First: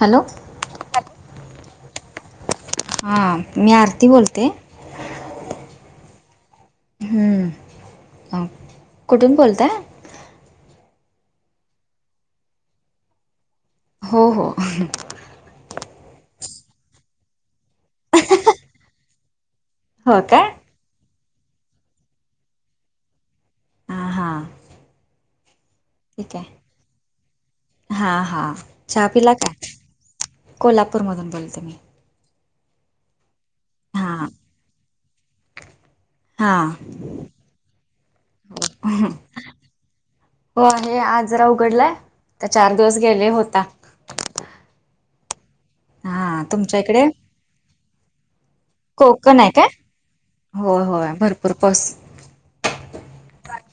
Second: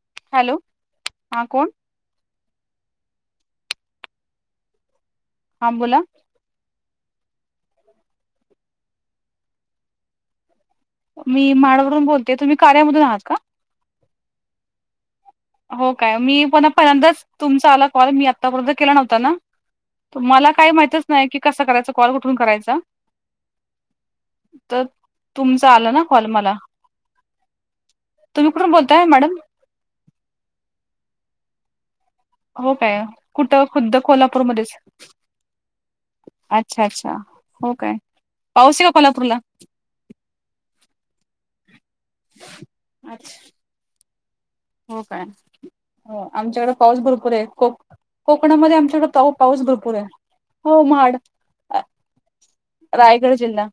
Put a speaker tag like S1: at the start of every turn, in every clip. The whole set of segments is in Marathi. S1: हॅलो.
S2: हॅलो हा कोण.
S1: हा मी आरती बोलते.
S2: हां बोला.
S1: हम्म, आ कुठून बोलताय.
S2: मी माडवरून बोलते तुम्ही कार्यामधून आहात का.
S1: हो हो हं.
S2: हो काय मी पण पर्यंतच, तुमचा आला कॉल मी आत्तापर्यंत केला नव्हता ना.
S1: हो का
S2: तुम्हांला काही माहितच नाही की कसा करायचा कॉल कुठून करायचा.
S1: हां हां
S2: तर, तुमचा आला ना. कॉल
S1: ठीक आहे,
S2: मला
S1: हा हा
S2: तुम्ही कुठून बोलताय
S1: चहा पिला
S2: मॅडम
S1: का. कोल्हापूर मधून बोलते मी.
S2: हो काय, कुठं खुद्द
S1: हां
S2: कोल्हापूरमध्येच.
S1: हां
S2: अच्छा-अच्छा हो काय, पाऊस आहे का कोल्हापूरला.
S1: हो आहे आज जरा उघडलाय, तर चार दिवस गेले
S2: अच्छा,
S1: होता.
S2: हो काय, हो
S1: हां
S2: आमच्याकडे
S1: तुमच्या
S2: पाऊस
S1: इकडे
S2: भरपूर आहे खक कोकणामध्ये आमच्याकड पाऊ
S1: कोकण आहे
S2: पाऊस
S1: काय
S2: भरपूर आहे, हो
S1: होय होय
S2: म्हड
S1: भरपूर पाऊस
S2: रायगड जिल्हा.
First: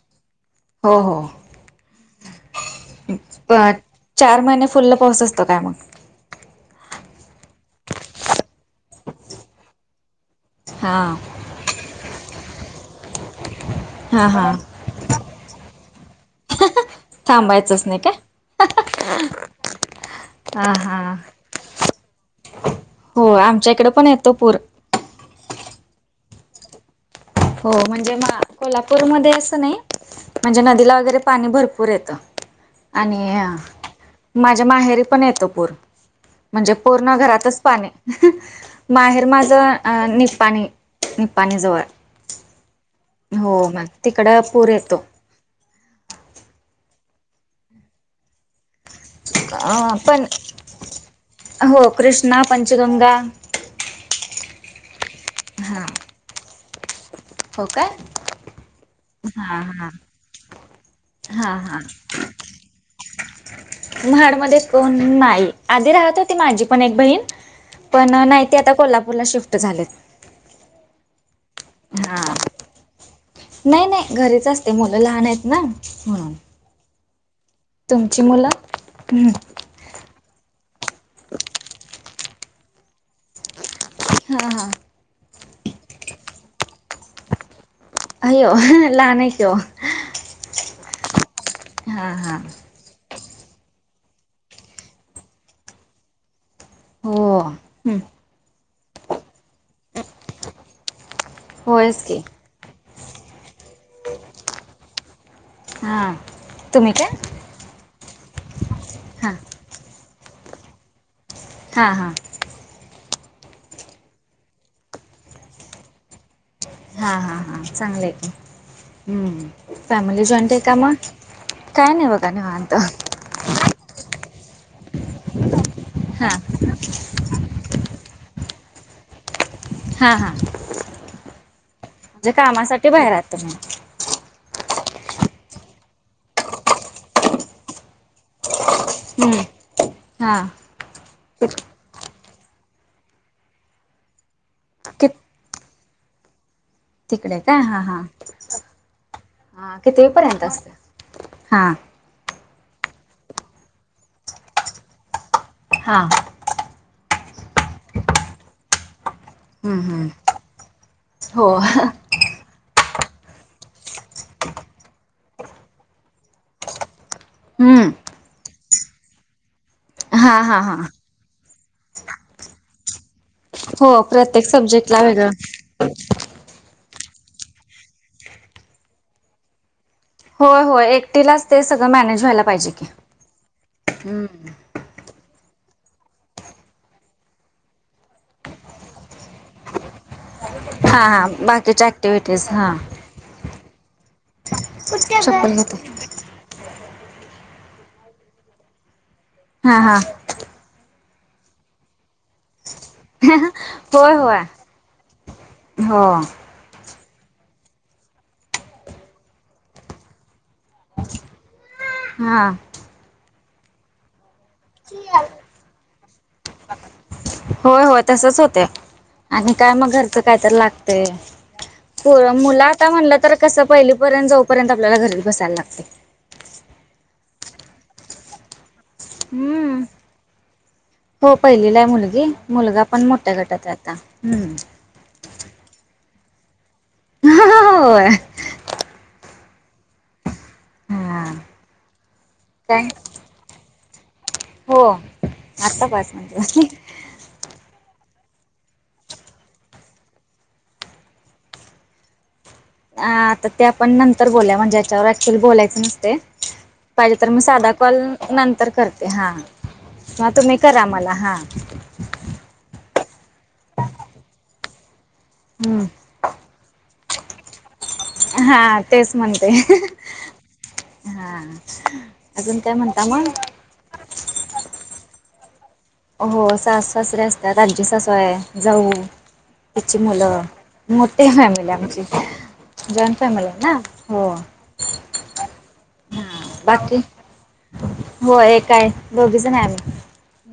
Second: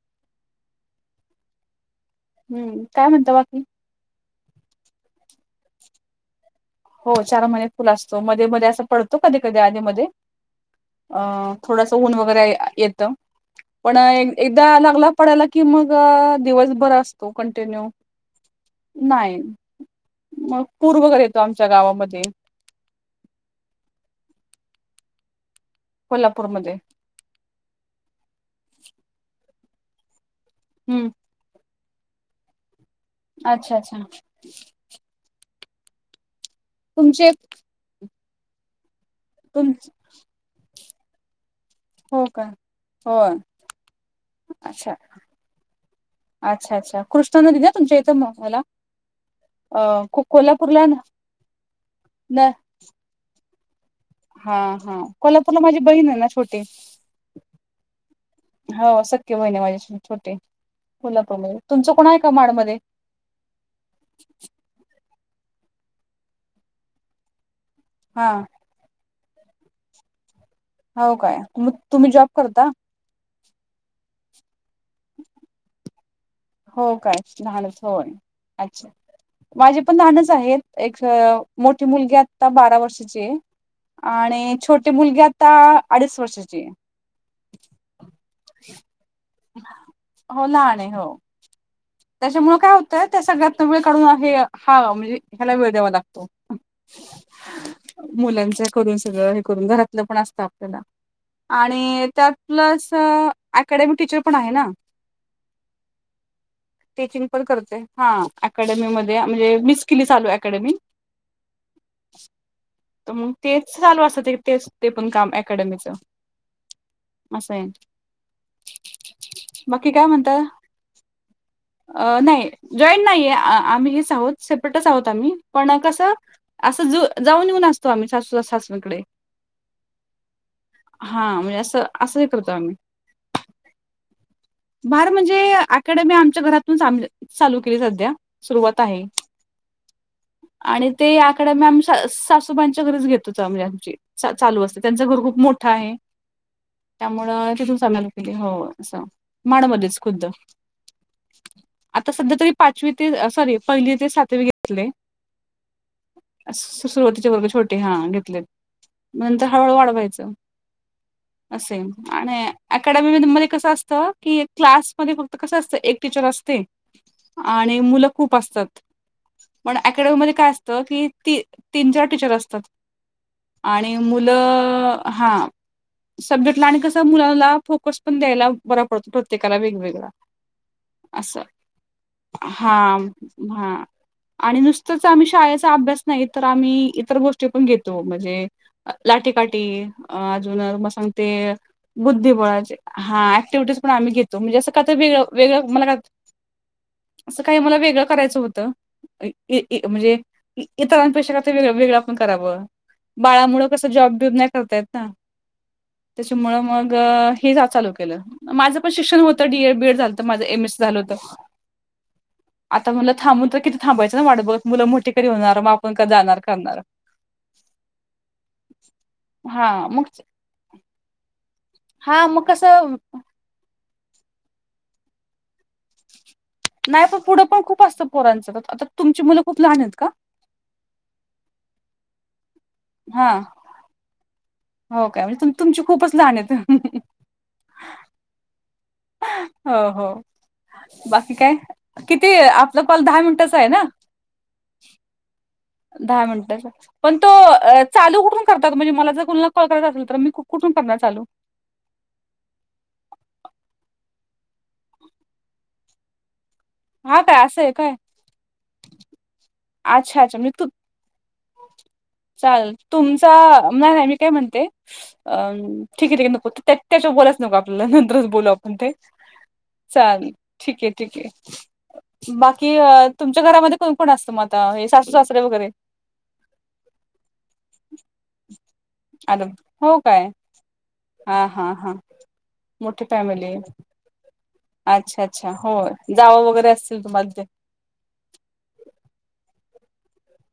S1: हो हो,
S2: हम्म काय म्हणता बाकी
S1: त्यात चार महिने फुल्ल पाऊस असतो काय मग.
S2: हो चार महिने फुल असतो मध्ये मध्ये असं पडतो कधी-कधी आधी मधून
S1: हां
S2: अं. थोडसं ऊन वगैरे येतं.
S1: [inaudible]
S2: पण
S1: हां
S2: ए-एकदा लागला पडायला की मग दिवसभर असतो
S1: थांबायचंच
S2: कंन्टिन्यू.
S1: नाही काय
S2: नाही, मग
S1: हां
S2: पूर
S1: हां
S2: वगैरे येतो आमच्या गावामध्ये.
S1: हो, आमच्या इकडे पण येतो पूर.
S2: कोल्हापूरमध्ये.
S1: हो म्हणजे म कोल्हापूरमध्ये असं नाही, म्हणजे नदीला
S2: हम्म
S1: वगैरे पाणी भरपूर येतं, आणि
S2: अच्छा अच्छा
S1: माझ्या माहेरी पण येतं पूर. म्हणजे पूर्ण
S2: तुमचे
S1: घरातच पाणी हं माहेर
S2: तुम
S1: माझं अ निपाणी. निपाणीजवळ.
S2: हो का.
S1: हो म तिकड पूर
S2: अच्छा
S1: येतो.
S2: अच्छा अच्छा कृष्णा नदी ना तुमच्या इथं म मला.
S1: अ
S2: को
S1: पण
S2: कोल्हापूरला ना
S1: हो कृष्णा,
S2: न
S1: पंचगंगा
S2: हा हा, कोल्हापूरला माझी
S1: हा
S2: बहीण आहे ना छोटी.
S1: हो काय
S2: हो सख्खी बहिण
S1: हा
S2: आहे
S1: हा
S2: माझी छोटी
S1: हा
S2: कोल्हापूरमध्ये.
S1: हा
S2: तुमचं कोण आहे? कमाड मध्ये
S1: म्हाडमध्ये कोण नाही. आधी राहत होती माझी पण एक बहीण पण
S2: हा
S1: नाही ती आता कोल्हापूरला शिफ्ट झालेत.
S2: हो काय, तुम तुम्ही
S1: हा
S2: जॉब करता.
S1: नाही नाही घरीच असते. मुलं लहान आहेत ना, म्हणून.
S2: हो काय, लहानच होय
S1: तुमची मुलं
S2: अच्छा. माझे पण लहानच आहेत, एक मोठी मुलगी आता बारा वर्षाची आहे.
S1: हा
S2: आणि
S1: हा
S2: छोटी मुलगी आता अडीच वर्षाची आहे.
S1: अय्यो हं लहान आहे की ओ
S2: हो लहान आहे हो.
S1: हा हा
S2: त्याच्यामुळं काय होतंय ते सगळ्यातन वेळ काढून हे हा म्हणजे ह्याला वेळ द्यावा लागतो.
S1: हो
S2: मुलांच करून सगळं हे करून घरातलं पण असतं आपल्याला
S1: होयच
S2: आणि
S1: की
S2: त्यात प्लस अकॅडमी टीचर पण आहे ना,
S1: हां,
S2: टीचिंग पण करते. हा अकॅडमी मध्ये
S1: हा
S2: म्हणजे मिच केली चालू अकॅडमी.
S1: हा हा,
S2: मग तेच चालू असतं तेच ते पण काम अकॅडमीचं.
S1: हां हां
S2: असं
S1: हां,
S2: आहे.
S1: चांगलं आहे. हम्म,
S2: बाकी काय
S1: फॅमिली
S2: म्हणता
S1: जॉईट आहे का मग? काय
S2: अ
S1: बघा
S2: नाही.
S1: निवांत
S2: जॉइंट नाहीये अ आम्ही हेस आहोत सेपरेटच आहोत आम्ही पण कसं
S1: हा
S2: असं जु जाऊन येऊन असतो आम्ही सासू सासऱ्याकडे
S1: हां हां,
S2: हां म्हणजे असं असं हे करतो आम्ही.
S1: कामासाठी बाहेर आहात तुम्ही
S2: बार म्हणजे अकॅडमी आमच्या घरातून [unintelligible] चालू केली संध्या. सुरुवात आहे.
S1: हम्म हा
S2: आणि ते अकॅडमी आम्ही स सासूबाईच्या घरीच घेत होतो आम्ही आमची चालू असते.
S1: कि
S2: त्यांचं घर खूप मोठं आहे.
S1: तिकडे
S2: त्यामुळं
S1: काय हा
S2: तिथूनच
S1: हा
S2: आणा लागते. हो असं माडमध्येच खुद्द
S1: हां,
S2: आता संध्या तरी पाचवी ते अ सॉरी पहिली ते सातवी घेतलेय.
S1: हां,
S2: सु.. सुरुवातीचे वर्ग छोटे हां घेतलेत. नंतर हळूहळू
S1: हम्म हम्म
S2: वाढवायचं.
S1: हो
S2: असे आणि अकॅडमी मधी मध्ये कसं असतं. की क्लासमध्ये फक्त कसं असतं एक टीचर असते. आणि मुलं
S1: हम्म
S2: खूप असतात. पण अकॅडमीमध्ये
S1: हा
S2: काय
S1: हा हा
S2: असतं. की ती तीन चार टीचर असतात.
S1: हो
S2: आणि मुलं
S1: प्रत्येक सब्जेक्टला वेगळं
S2: हां सब्जेक्टला आणि कसं मुलांला फोकस पण द्यायला बरा पडतो. प्रत्येकाला वेगवेगळा
S1: होय हो एक
S2: असं हां हां,
S1: हम्म
S2: आणि नुस तंच आम्ही शाळेचा अभ्यास नाही तर आम्ही इतर गोष्टी पण घेतो. म्हणजे अ लाटीकाठी अ अजून तुम्हा
S1: हा हा
S2: सांगते
S1: बाकीच्या ऍक्टिव्हटीज हा
S2: बुद्धिबळाचे हां ॲक्टिव्हिटिज पण आम्ही घेतो. म्हणजे असं का तं वेगळं
S1: चप्पल
S2: वेगळं
S1: घेते
S2: मला काय असं काही मला वेगळं करायचं होतं ये
S1: हा
S2: ये
S1: हा
S2: म्हणजे इ इतरांपेक्षा काहीतरी वेगळं वेगळं आपण करावं बाळामुळं कसं
S1: होय
S2: जॉब विब
S1: होय
S2: नाही करता येत ना
S1: हो
S2: त्याच्यामुळं मग गं हे जवा चालू केलं माझं पण शिक्षण हो. त डी एड बी एड झालंतं माझं एम एस झालं होतं.
S1: हां.
S2: आता मुलं थांबून तर किती थांबायंच ना वाटं बघत मुलं मोठी कधी होणार? मग आपण क जाणार करणार.
S1: होय होय तसंच होतंय आणि काय मग घरचं काय तर लागतंय.
S2: हा
S1: पोरं
S2: मग
S1: मुलं आता
S2: कसं
S1: म्हणलं तर कसं पहिलीपर्यंत जाऊपर्यंत आपल्याला घरी बसायला लागतंय.
S2: नाही पण पुढं पण खूप असतं पोरांचं तर आता तुमची मुलं खूप लहान
S1: हम्म
S2: आहेत का?
S1: हो पहिलीला आहे मुलगी मुलगा पण
S2: हा
S1: मोठ्या गटात आहे आता हम्म.
S2: हो काय म्हणजे तुम तुमची खूपच लहान आहेत ना.
S1: होय.
S2: हो हो
S1: हा
S2: बाकी काय किती
S1: काय
S2: आपलं कॉल दहा मिनिटाचं आहे ना?
S1: हो आत्तापास
S2: दहा
S1: म्हणज
S2: मिनिटाचा. पण तो लू कुठून करतात म्हणजे मला जर कोणाला कॉल करायचा असेल तर मी कुठून करणार चालू.
S1: ह आता ते आपण नंतर बोलल्या म्हणजे याच्यावर ऍक्च्युली बोलायच नसते. पाहिजे
S2: हा
S1: तर मी
S2: काय असं
S1: साधा
S2: आहे काय?
S1: कॉल नंतर करते हा.
S2: अच्छा अच्छाी तू.
S1: आम्हाला हा.
S2: चाल तुमचा नाही नाही मी काय म्हणते अं.
S1: हम्म
S2: ठीक आहे ठीक आहे नको त्या त्याच्यावर बोलायच नको आपल्याला नं तरच बोलू आपण
S1: हा
S2: ताई
S1: तेच म्हणते
S2: चाल ठीक आहे ठीक आहे.
S1: हा अजून काय
S2: बाकी
S1: म्हणता
S2: अ
S1: मग?
S2: तुमच्या घरामध्ये कोण कोण असतो मग आता हे सासू सासरे वगैरे?
S1: हो सास सासरे असतात आमची सासू आहे जाऊ
S2: आलं
S1: त्याची
S2: हो काय
S1: मुलं मोठी
S2: हा
S1: फॅमिली
S2: हा हा
S1: आमची. जॉईंट फॅमिली ना हो.
S2: अच्छा अच्छा हो
S1: हा
S2: जावं वगैरे
S1: बाकी
S2: असतील तुम्हाला ते.
S1: हो एकय दोघीचण आम्ही.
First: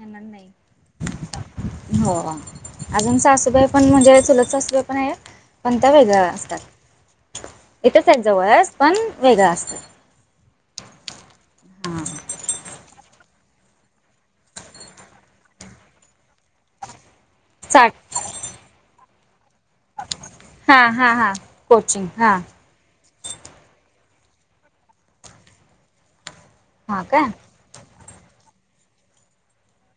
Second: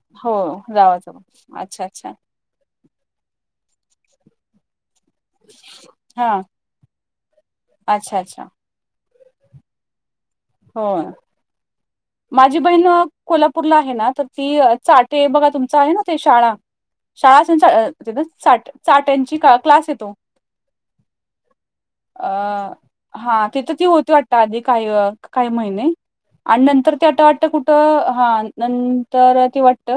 S1: नणंद
S2: हो जावा जाव अच्छा अच्छा
S1: अजूनचा आसूबाई पण म्हणजे चलतचा असासूबाई पण आहे. पण त्या वेगळ्या
S2: हा
S1: असतात इथेच
S2: अच्छा अच्छा
S1: जवळच पण वेगळं असतं.
S2: हो.
S1: हा.
S2: माझी बहीण कोल्हापूरला आहे ना तर ती चाटे बघा तुमच आहे ना ते शाळा. शाळा
S1: चाट
S2: अस चाट्यांची क्लास येतो.
S1: हा हा हा कोचिंग हा.
S2: हा तिथे ती होती वाट आधी काही काही महिने आणि नंतर
S1: हां
S2: ते आट
S1: काय
S2: वाटत कुठे. हा नंतर ते वाटत.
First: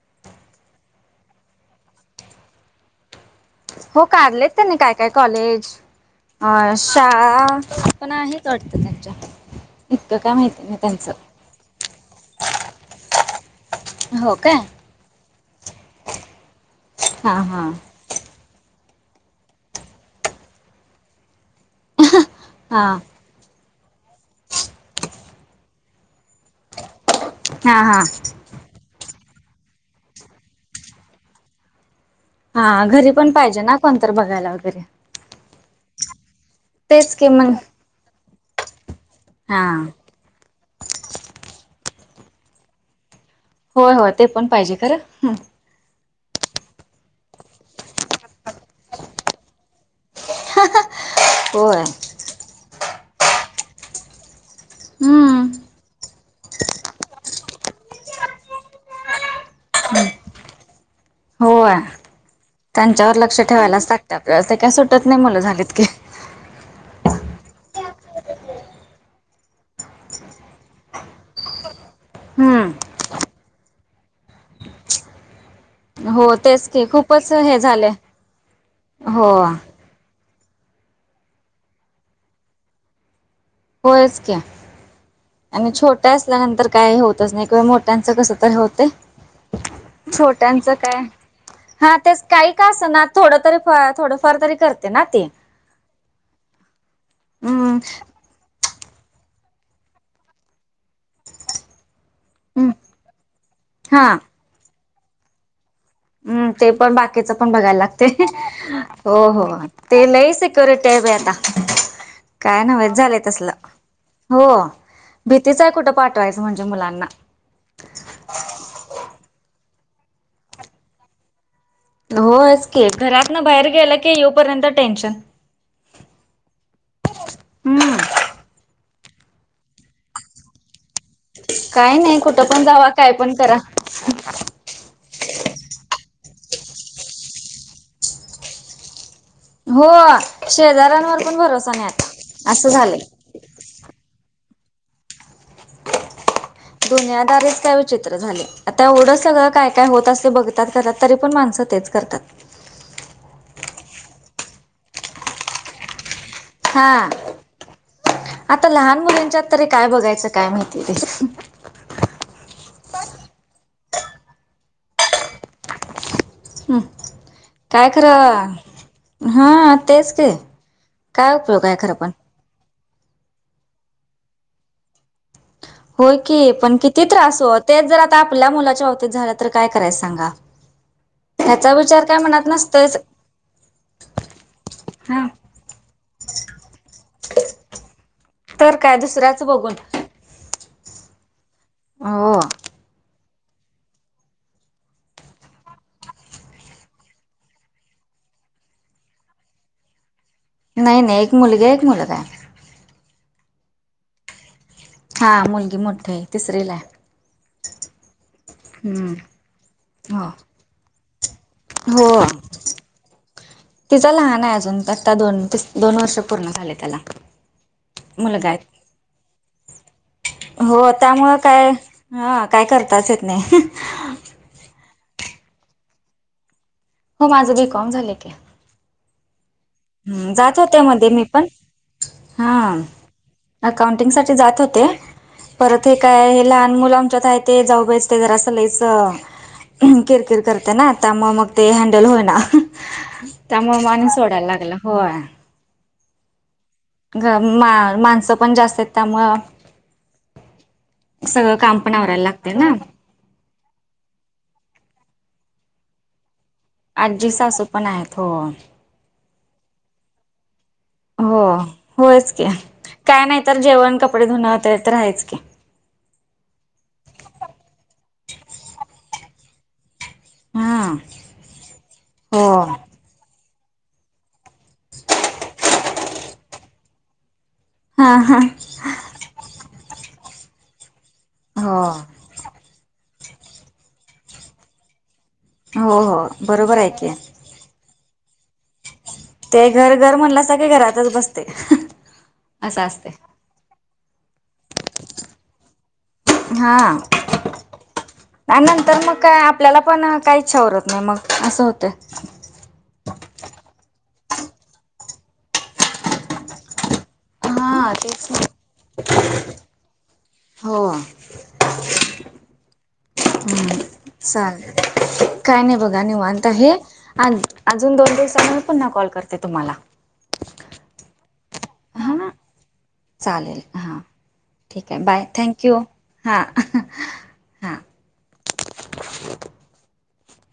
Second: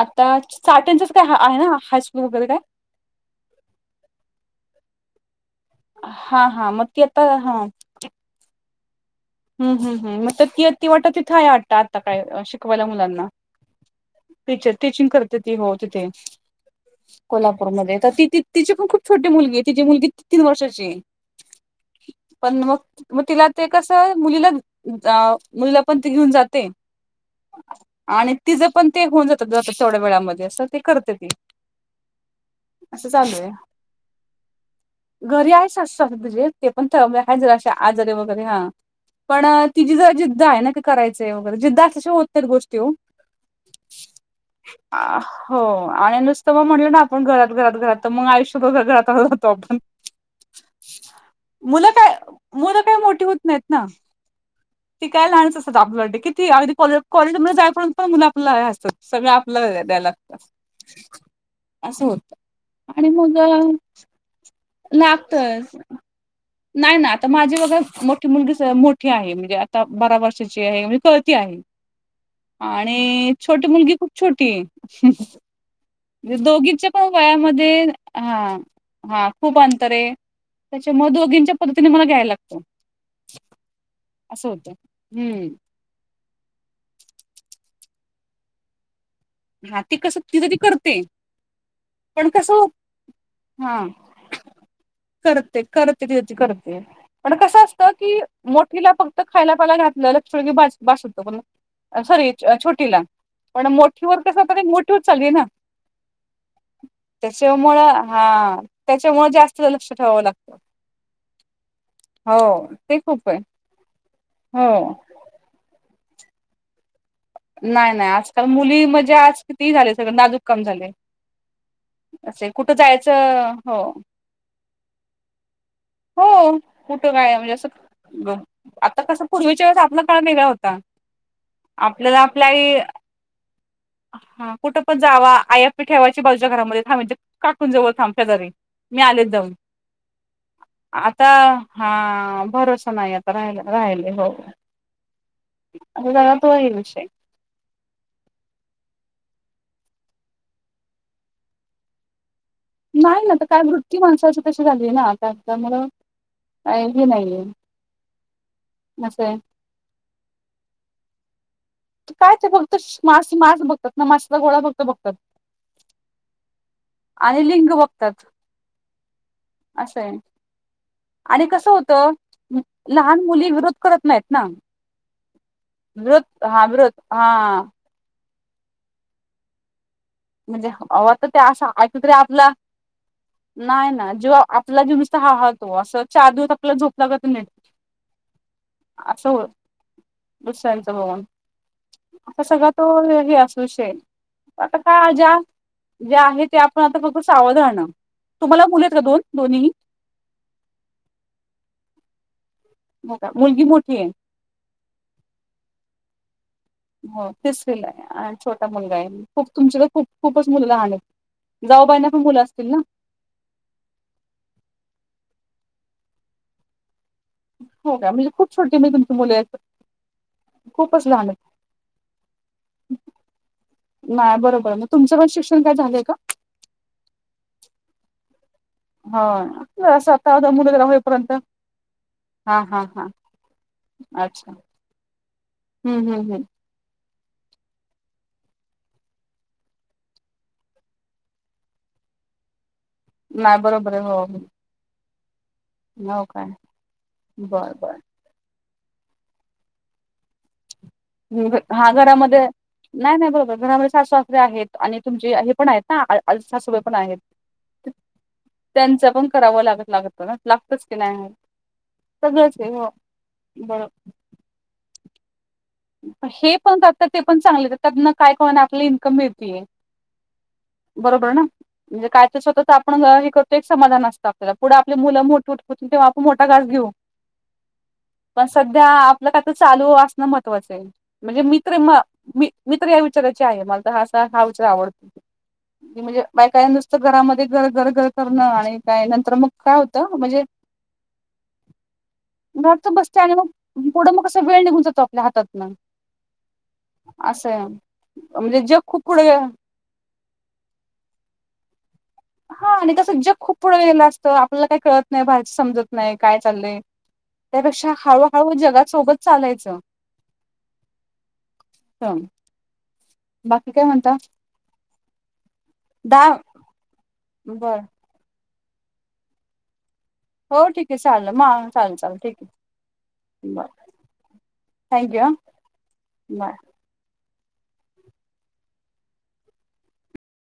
S2: आता चाट्यांचाच काय ह आहे ना हा स्कू वगैरे काय.
S1: हो काढलेत त्यांनी काय काय कॉलेज
S2: हां, हां, मग ती
S1: अशा.
S2: आता
S1: पण आहे वाटतं त्यांच्याक
S2: हम् हम् हम मग तर ति ती वाटत तिथं आहे वाट आता काय शिकवायला मुलांना.
S1: हो काय
S2: टीचर टीचिंग करते ती हो तिथे.
S1: हां हां
S2: कोल्हापूरमध्ये तर तिथ तिची पण खूप छोटी मुलगी आहे तिची मुलगी तीन वर्षाची आहे पण मग
S1: हां
S2: मग तिला ते कसं मुलीला मुलीला पण ती घेऊन जाते
S1: हा हा
S2: तिज पण ते होऊन जातात तेवड्या वेळामध्ये तर ते करते ती
S1: हा
S2: असं
S1: घरी पण
S2: चालू आहे.
S1: पाहिजे ना कोणत तर बघायला वगैरे
S2: घरी आहे सासू सासरे तिझे ते पण [inaudible]
S1: तेच की मग
S2: जरा असे आजारे वगैरे हा पण
S1: हां
S2: तिझी जरा जिद्द आहे ना का करायच वगैरे जिद्द असल्याशिवाय होत नाहित गोष्टी ओ
S1: होय होय ते पण पाहिजे
S2: अ
S1: खरं
S2: हो आणि नुस तर मग म्हटलं ना आपण घरात घरात घरात तर मग आयुष्यात घरात राहतो आपण
S1: होय
S2: मुलं काय मुलं काय मोठी होत नाहीत ना ती काय
S1: हम्म
S2: लहाणच असतात आपल्यासाठी कितीही अगदी कॉलेज कॉलेज मध्ये जायपर्यंत पण मुलं आपलं हे असत सगळं आपलं द्यायला लागत
S1: होय
S2: असं होत आणि
S1: त्यांच्यावर
S2: मग
S1: लक्ष ठेवायलाच लागते आपल्याला ते काय सुटत नाही मुलं
S2: लागतच
S1: झालीत की
S2: नाही ना आता माझी बघा मोठी मुलगीच मोठी आहे म्हणजे आता बारा वर्षाची आहे म्हणजे कळती आहे
S1: हम्म
S2: आणि छोटी मुलगी खूप छोटीये ह ह
S1: हो तेच की
S2: दोघीच्या पण
S1: खूपच हे
S2: वयामध्ये
S1: झाले
S2: हा हा
S1: हो
S2: खूप अंत अंतरये त्याच्यामुळ दोघींच्या पद्धतीने मला घ्यायला लागतं
S1: होयच की
S2: असं होतं हम्म
S1: आणि छोट मोठ असल्यानंतर काय होतच नाही कि मोठ्यांचं कस तर होतय
S2: हा ती कसं तिथं ती
S1: छोट्यांचं
S2: करते
S1: काय हा तेच
S2: पण
S1: काही
S2: कसं
S1: का असना थोडं तरी
S2: हा
S1: थोडंफार तरी करते ना ती
S2: तिज ती करते पन कसं
S1: हम्म
S2: असत की मोठीला फक्त खायला प्याला घातलं लक्ष ठेवलं की बास बास होत पण सॉरी
S1: हम्म
S2: छोटीला पण मोठीवर कसं होता मोठीवर चालली आहे ना
S1: ह हम्म ते पण बाकीच पण बघायला
S2: त्याच्यामुळं
S1: लागते
S2: हा
S1: हो
S2: त्याच्यामुळे
S1: हो
S2: जास्त लक्ष
S1: ते
S2: ठेवावं
S1: लई
S2: लागतं
S1: सिक्युरिटी आहे बाई आता काय
S2: हो
S1: नव्हेच
S2: ते
S1: झालंय
S2: खूप आहे
S1: तसल हो भीतीचं आहे कुठं पाठवायचं म्हणजे मुलांना
S2: नाही नाही आजकाल मुली म्हणजे आज किती झाले सगळे नाजूक काम झालय
S1: होयच की घरातन
S2: जायचं
S1: बाहेर
S2: हो
S1: गेलं की येऊपर्यंत टेन्शन
S2: हो कुठं काय म्हणजे असं आता कस पूर्वीच्या वेळेस आपला काळ वेगळा होता
S1: काही नाही
S2: आपल्याला
S1: कुठं
S2: आपल्या
S1: पण
S2: आई
S1: जावा काय पण करा
S2: हा कुठं पण जावा आई आपली ठेवायची बाजूच्या घरामध्ये थांब इथ काकून च्या जवळ थांब शेजारी मी आलेच जाऊन
S1: हो शेजाऱ्यांवर
S2: आता
S1: पण भरोसा नाही
S2: हा
S1: आता असं
S2: भरोसा
S1: झालंय
S2: नाही आता राहिले हो [inaudible]
S1: दुनियादारिच काय विचित्र झाले आता एवढं सगळं काय काय होत असतय बघतात घरात तरी पण माणसं तेच करतात
S2: नाही ना तर काय वृत्ती माणसाची तशी झालीये ना आता त्यामुळ
S1: हा आता लहान
S2: असं आहे.
S1: मुलींच्यात तरी काय बघायचं काय माहिती ते
S2: काय ते फक्त मास मास बघतात ना मासाचा गोळा फक्त बघतात
S1: हम्
S2: आणि लिंग
S1: काय
S2: बघतात.
S1: खरं हा
S2: असं
S1: तेच
S2: आहे
S1: की काय
S2: आणि
S1: उपयोग
S2: कसं
S1: आहे खरं पण?
S2: होतं लहान मुली विरोध करत नाहीत ना
S1: होय
S2: विरोध
S1: की
S2: हा
S1: पण
S2: विरोध
S1: किती त्रास हो
S2: हा
S1: तेच जर आता आपल्या मुलाच्या बावतीत झालं तर काय करायच सांगा,
S2: म्हणजे अवो ते अशा
S1: ह्याचा विचार
S2: ऐकतर
S1: काय मनात
S2: आपला
S1: नसतोयच
S2: नाही ना जेव्हा आपल्याला जीव नुसत
S1: हा
S2: हळहळतो असं चारदिवस आपल्याला झोप लागत नाही.
S1: तर काय दुसऱ्याच बघून,
S2: दुसऱ्यांच बघून
S1: हो
S2: आता सगळं तो हे असू शे विषय आहं. का ज्या ज्या आहे त्या आपण आता फक्त सावध आणणार तुम्हाला मुली आहेत का दोन दोन्ही ही?
S1: नाही नाही एक मुलगा एक मुलगा आहे.
S2: हो का मुलगी मोठी आहे?
S1: हा मुलगी मोठी आहे तिसरी ला आहे.
S2: हो तिसरी ला आहे छोटा मुलगा आहे
S1: हम्म
S2: खूप तुमची तर खूप
S1: हो
S2: खूपच मुललं लहाण आहं. जाऊबाईना पण
S1: हो
S2: मुलं असतील ना?
S1: तिचा लहान आहे अजून आता दोन तस दोन वर्ष पूर्ण झाले त्याला,
S2: हो का म्हणजे
S1: मुलगा
S2: खूप छोटी
S1: आहे
S2: म्ह तुमची मुल आहेत.
S1: हो
S2: खूपच लहान
S1: त्यामुंळ काय हा काय करताच येत नाही.
S2: नाही बरोबर मग तुमं पण शिक्षण काय झालंय का?
S1: हो माझं बी कॉम झालंय की.
S2: ह्अ
S1: हम्म जात होते मध्ये मी पण, हा अकाउंटिंग साठी
S2: अच्छा
S1: जात होते परत हे
S2: हम्म
S1: काय
S2: हम्म हम्म
S1: हेला मुल आमच्यात आहे ते जाऊबाईस जरा असं लईचं किरकिर करते ना आता म मग ते हँडल होईना
S2: नाही
S1: त्यामुळे मग
S2: बरोबर आहे
S1: आणि
S2: हो
S1: सोडायला लागल. होय
S2: हो हो, काय
S1: घ
S2: बर बर
S1: र माणसं पण जास्त आहेत, त्यामुळं सगळं
S2: हम्म,
S1: काम
S2: हा
S1: पण आवरायला
S2: घरामध्ये
S1: लागतंय ना.
S2: नाही नाही बरोबर घरामध्ये सास सासरे आहेत आणि तुमचे हे पण आहेत ना आ तसासू
S1: आजी सासू पण आहेत हो,
S2: त्यांच पण करावं लागत लागत ना लागतंच की नाही
S1: हो होयच की
S2: सगळंच आहे हो.
S1: काय नाही तर
S2: बर
S1: जेवण कपडे धुन ते तर आहेच की.
S2: हे पण जात ते पण चांगले त्या न काय कोणा आपला इन्कम मिळती आहं,
S1: हा
S2: बरोबर ना म्हणजे काय
S1: हो
S2: स्वताचं आपण हे करतो एक समाधान असत पुढं आपली मुलं मोठठी तेव्हा आपण मोठा घास घेऊ
S1: हा हा
S2: पण सध्या मग काय तर चालू असणं महत्त्वाचं आहे म्हणजे मी तरी
S1: हो
S2: म मी मी तर ह्या विचाराचे आहे मला तर हा हा विचार आवडतो,
S1: हो
S2: म्हणजे
S1: हो
S2: बायका या
S1: बरोबर आहे
S2: नुसतं
S1: की
S2: घरामध्ये घरघर करणं आणि काय न
S1: ते घर घर म्हणल्यासा की घरातच बसतंय,
S2: घरातचं बसतंय आणि मग पुढं मग कस वेळ निघून जातो आपल्या हातातन
S1: हा
S2: म्हणजे
S1: आणि
S2: जग
S1: नंतर
S2: खूप
S1: मग
S2: पुढे
S1: का आपल्याला पण काहीच इछाउरत ना नाही मग असं होतंय,
S2: हा आणि तंस जग खूप पुढं गेलं असतं आपल्याला काय कळत नाही बाहेरचं समजत नाही काय चाललंय, त्यापेक्षा
S1: हा तेच ना
S2: हळूहळू जगात सोबत चालायचं,
S1: हो
S2: बाकी
S1: हम्म
S2: काय म्हणता?
S1: चालेल काय नाही बघा
S2: दहा
S1: निवांत आहे. अ
S2: बरं
S1: अजून दोन दिवसा मी पुन्हा कॉल करते तुम्हाला
S2: हो ठीक आहे चालेल म चालेल चाले
S1: हा
S2: ठीक आहे.
S1: चालेल
S2: बर
S1: हा ठीक आहे
S2: थँक्यू
S1: बाय
S2: हां
S1: थँक यू हा.
S2: बाय